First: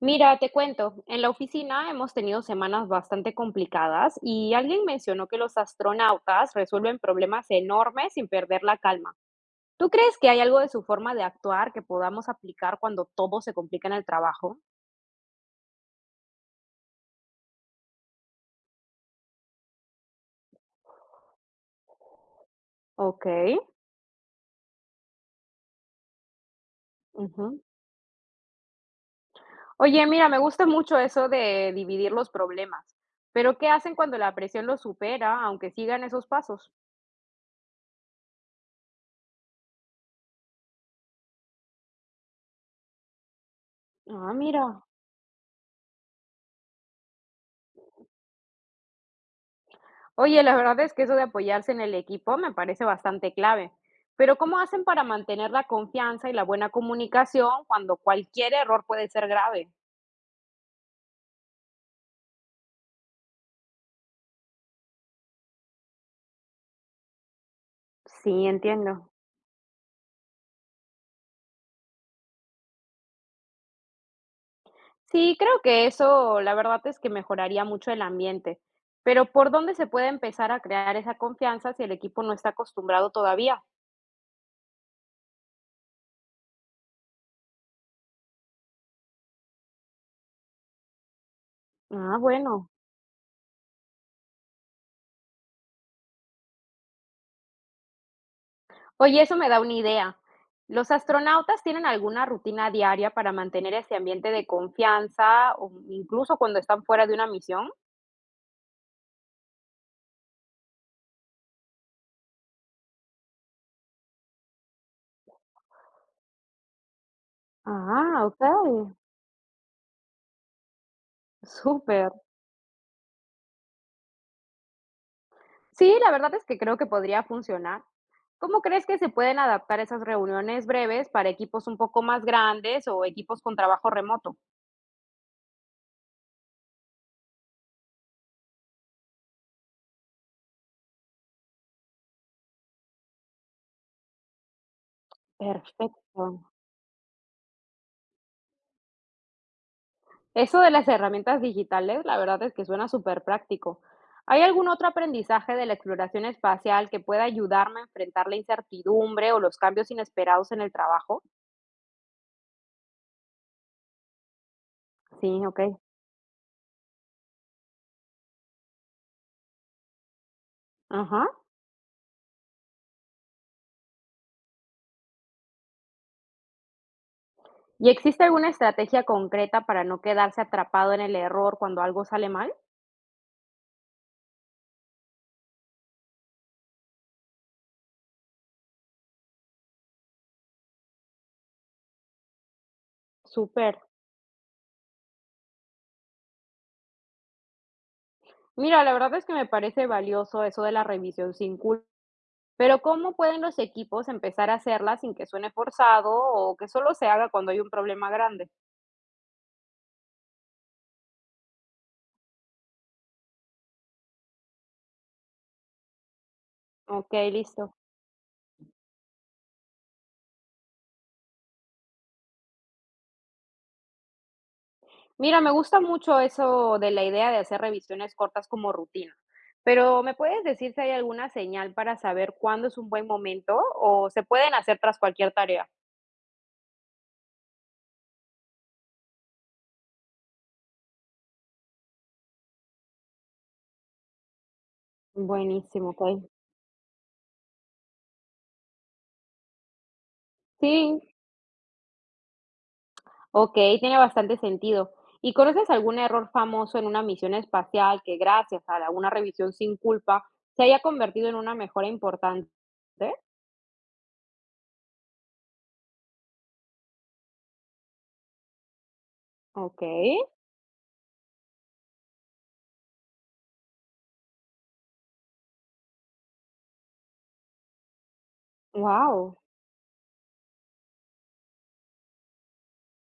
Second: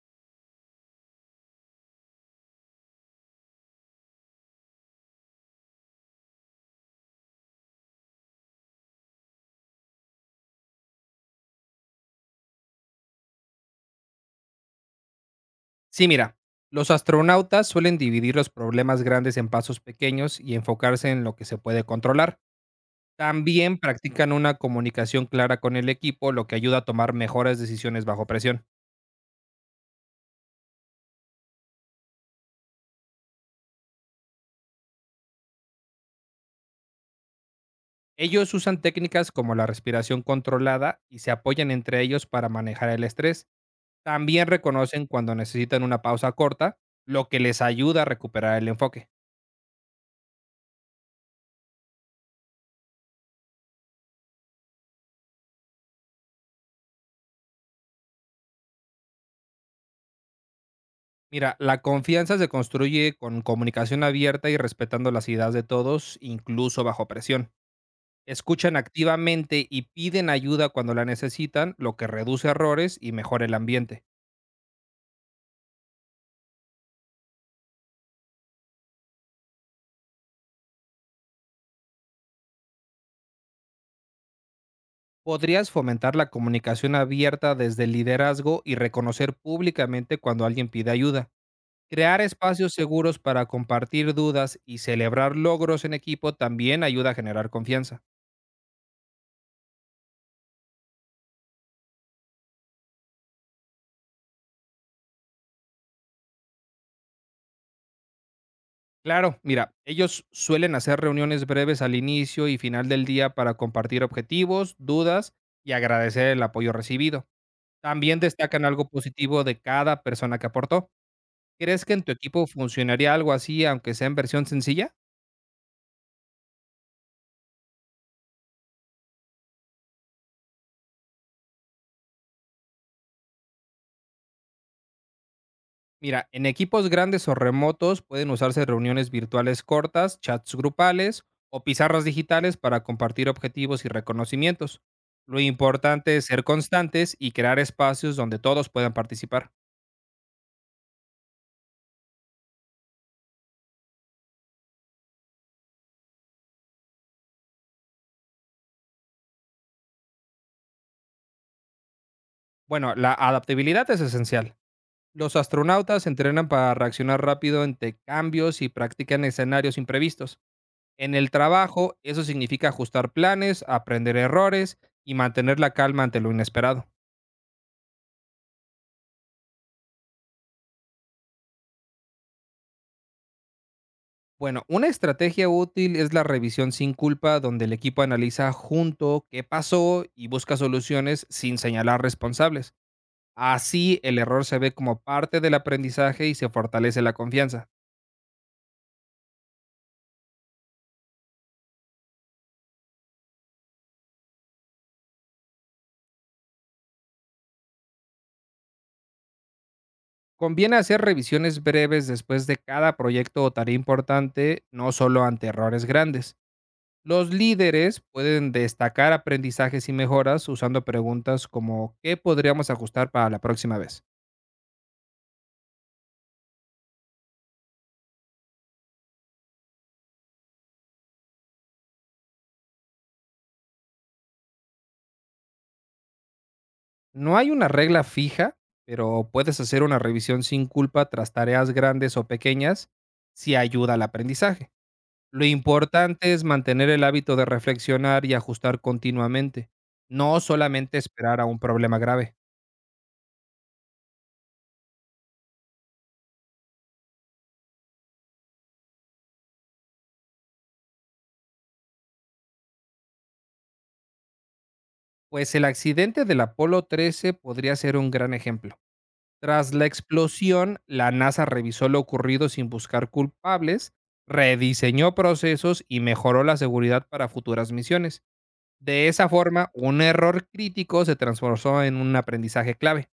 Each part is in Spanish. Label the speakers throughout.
Speaker 1: Mira, te cuento, en la oficina hemos tenido semanas bastante complicadas y alguien mencionó que los astronautas resuelven problemas enormes sin perder la calma. ¿Tú crees que hay algo de su forma de actuar que podamos aplicar cuando todo se complica en el trabajo?
Speaker 2: Sí, mira, los astronautas suelen dividir los problemas grandes en pasos pequeños y enfocarse en lo que se puede controlar.
Speaker 1: Ok.
Speaker 2: También practican una comunicación clara con el equipo, lo que ayuda a tomar
Speaker 1: Ujú.
Speaker 2: mejores decisiones bajo presión.
Speaker 1: Oye, mira, me gusta mucho eso de dividir los problemas, pero ¿qué hacen cuando la presión los supera, aunque sigan esos pasos?
Speaker 2: Ellos usan técnicas como la respiración controlada y se apoyan entre ellos para manejar el estrés.
Speaker 1: Ah,
Speaker 2: También
Speaker 1: mira.
Speaker 2: reconocen cuando necesitan una pausa corta, lo que les ayuda a recuperar el enfoque.
Speaker 1: Oye, la verdad es que eso de apoyarse en el equipo me parece bastante clave. Pero ¿cómo hacen para mantener la confianza y la buena comunicación cuando cualquier error puede ser grave?
Speaker 2: Mira, la confianza se construye con comunicación abierta y respetando las ideas de todos, incluso bajo presión.
Speaker 1: Sí,
Speaker 2: Escuchan
Speaker 1: entiendo.
Speaker 2: activamente y piden ayuda cuando la necesitan, lo que reduce errores y mejora el ambiente.
Speaker 1: Sí, creo que eso, la verdad es que mejoraría mucho el ambiente. Pero ¿por dónde se puede empezar a crear esa confianza si el equipo no está acostumbrado todavía?
Speaker 2: Podrías fomentar la comunicación abierta desde el liderazgo y reconocer públicamente cuando alguien pide ayuda.
Speaker 1: Ah,
Speaker 2: Crear
Speaker 1: bueno.
Speaker 2: espacios seguros para compartir dudas y celebrar logros en equipo también ayuda a generar confianza.
Speaker 1: Oye, eso me da una idea. ¿Los astronautas tienen alguna rutina diaria para mantener ese ambiente de confianza, o incluso cuando están fuera de una misión?
Speaker 2: Claro, mira, ellos suelen hacer reuniones breves al inicio y final del día para compartir objetivos, dudas y agradecer el apoyo recibido. También
Speaker 1: Ah,
Speaker 2: destacan algo
Speaker 1: okey,
Speaker 2: positivo de cada persona que aportó. ¿Crees que en
Speaker 1: súper.
Speaker 2: tu equipo funcionaría algo así, aunque sea en versión sencilla?
Speaker 1: Sí, la verdad es que creo que podría funcionar. ¿Cómo crees que se pueden adaptar esas reuniones breves para equipos un poco más grandes o equipos con trabajo remoto?
Speaker 2: Mira, en equipos grandes o remotos pueden usarse reuniones virtuales cortas, chats grupales o pizarras digitales para compartir objetivos y reconocimientos. Lo
Speaker 1: Perfecto.
Speaker 2: importante es ser constantes y crear espacios donde todos puedan participar.
Speaker 1: Eso de las herramientas digitales, la verdad es que suena súper práctico. ¿Hay algún otro aprendizaje de la exploración espacial que pueda ayudarme a enfrentar la incertidumbre o los cambios inesperados en el trabajo?
Speaker 2: Bueno, la adaptabilidad es esencial.
Speaker 1: Sí,
Speaker 2: Los
Speaker 1: okey.
Speaker 2: astronautas entrenan para reaccionar rápido ante cambios y practican escenarios imprevistos. En
Speaker 1: Ajá.
Speaker 2: el trabajo, eso significa ajustar planes, aprender errores y mantener la calma ante lo inesperado.
Speaker 1: ¿Y existe alguna estrategia concreta para no quedarse atrapado en el error cuando algo sale mal?
Speaker 2: Bueno, una estrategia útil es la revisión sin culpa, donde el equipo analiza junto qué pasó y busca soluciones sin señalar responsables.
Speaker 1: Súper.
Speaker 2: Así, el error se ve como parte del aprendizaje y se fortalece la confianza.
Speaker 1: Mira, la verdad es que me parece valioso eso de la revisión sin culpa, pero ¿cómo pueden los equipos empezar a hacerla sin que suene forzado o que solo se haga cuando hay un problema grande?
Speaker 2: Conviene hacer revisiones breves después de cada proyecto o tarea importante, no solo ante errores grandes.
Speaker 1: Ok,
Speaker 2: Los
Speaker 1: listo.
Speaker 2: líderes pueden destacar aprendizajes y mejoras usando preguntas como ¿qué podríamos ajustar para la próxima vez?
Speaker 1: Mira, me gusta mucho eso de la idea de hacer revisiones cortas como rutina, pero ¿me puedes decir si hay alguna señal para saber cuándo es un buen momento o se pueden hacer tras cualquier tarea?
Speaker 2: No hay una regla fija, pero puedes hacer una revisión sin culpa tras tareas grandes o pequeñas si ayuda al aprendizaje. Lo
Speaker 1: Buenísimo, ok.
Speaker 2: importante es mantener el hábito de reflexionar y ajustar continuamente, no solamente
Speaker 1: Sí,
Speaker 2: esperar a un problema grave.
Speaker 1: okey, tiene bastante sentido. ¿Y conoces algún error famoso en una misión espacial que, gracias a la una revisión sin culpa, se haya convertido en una mejora importante?
Speaker 2: Pues el accidente del Apolo 13 podría ser un gran ejemplo. Tras la
Speaker 1: Okey,
Speaker 2: explosión, la NASA revisó lo ocurrido sin buscar culpables, rediseñó procesos y mejoró la seguridad para futuras misiones. De esa
Speaker 1: wow.
Speaker 2: forma, un error crítico se transformó en un aprendizaje clave.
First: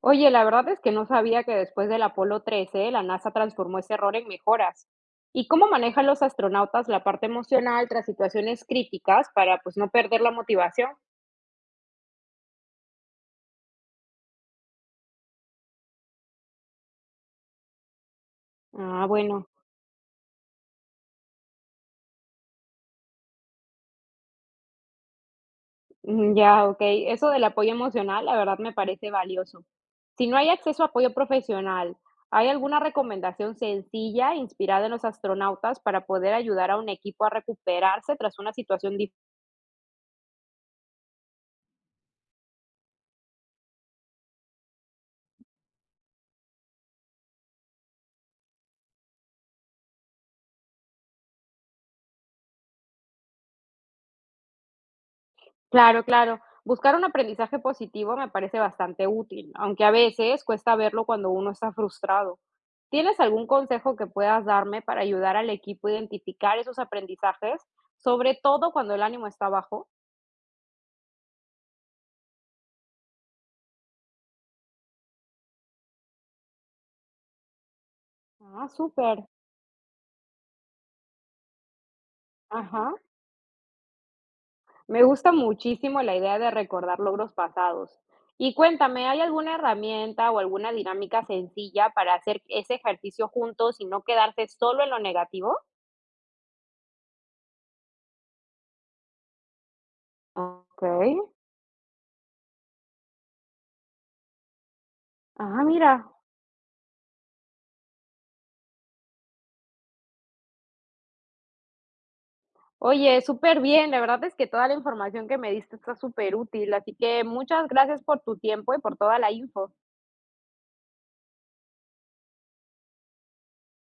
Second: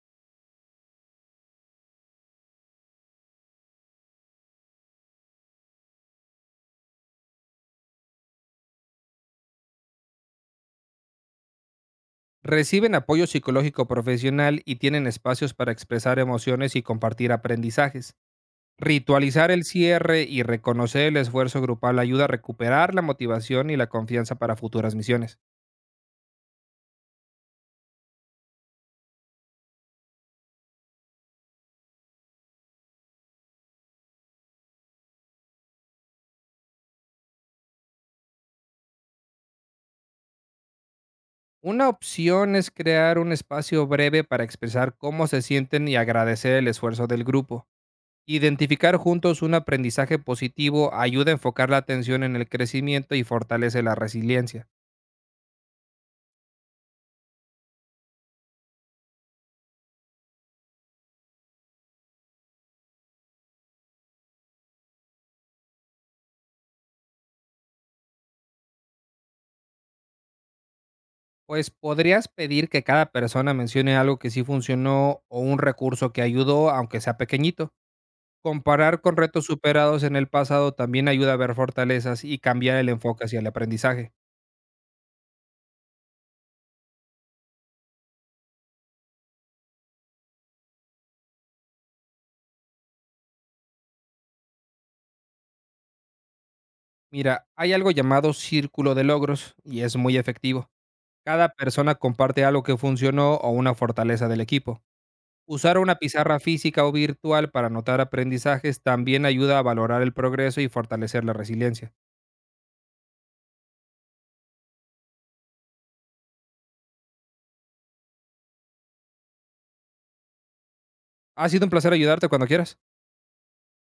Speaker 1: Oye, la verdad es que no sabía que después del Apolo 13 la NASA transformó ese error en mejoras. ¿Y cómo manejan los astronautas la parte emocional tras situaciones críticas para, pues, no perder la motivación?
Speaker 2: Reciben apoyo psicológico profesional y tienen espacios para expresar emociones y compartir aprendizajes.
Speaker 1: Ah, bueno.
Speaker 2: Ritualizar el cierre y reconocer el esfuerzo grupal ayuda a recuperar la motivación y la confianza para futuras misiones.
Speaker 1: Ujú, ya, okey. Eso del apoyo emocional, la verdad me parece valioso. Si no hay acceso a apoyo profesional, ¿hay alguna recomendación sencilla inspirada en los astronautas para poder ayudar a un equipo a recuperarse tras una situación difícil?
Speaker 2: Una opción es crear un espacio breve para expresar cómo se sienten y agradecer el esfuerzo del grupo. Identificar juntos un aprendizaje positivo ayuda a enfocar la atención en el crecimiento y fortalece la resiliencia.
Speaker 1: Claro, claro. Buscar un aprendizaje positivo me parece bastante útil, aunque a veces cuesta verlo cuando uno está frustrado. ¿Tienes algún consejo que puedas darme para ayudar al equipo a identificar esos aprendizajes, sobre todo cuando el ánimo está bajo?
Speaker 2: Pues podrías pedir que cada persona mencione algo que sí funcionó o un recurso que ayudó, aunque sea pequeñito.
Speaker 1: Ah,
Speaker 2: Comparar con
Speaker 1: súper.
Speaker 2: retos superados en el pasado también ayuda a ver fortalezas y cambiar
Speaker 1: Ajá.
Speaker 2: el enfoque hacia el aprendizaje.
Speaker 1: Me gusta muchísimo la idea de recordar logros pasados. Y cuéntame, ¿hay alguna herramienta o alguna dinámica sencilla para hacer ese ejercicio juntos y no quedarse solo en lo negativo?
Speaker 2: Mira, hay algo llamado círculo de logros y es muy efectivo.
Speaker 1: Ok.
Speaker 2: Cada persona comparte algo que funcionó o una fortaleza del equipo.
Speaker 1: Ah,
Speaker 2: Usar
Speaker 1: mira.
Speaker 2: una pizarra física o virtual para anotar aprendizajes también ayuda a valorar el progreso y fortalecer la resiliencia.
Speaker 1: Oye, súper bien. La verdad es que toda la información que me diste está súper útil. Así que muchas gracias por tu tiempo y por toda la info.
Speaker 2: Ha sido un placer ayudarte cuando quieras.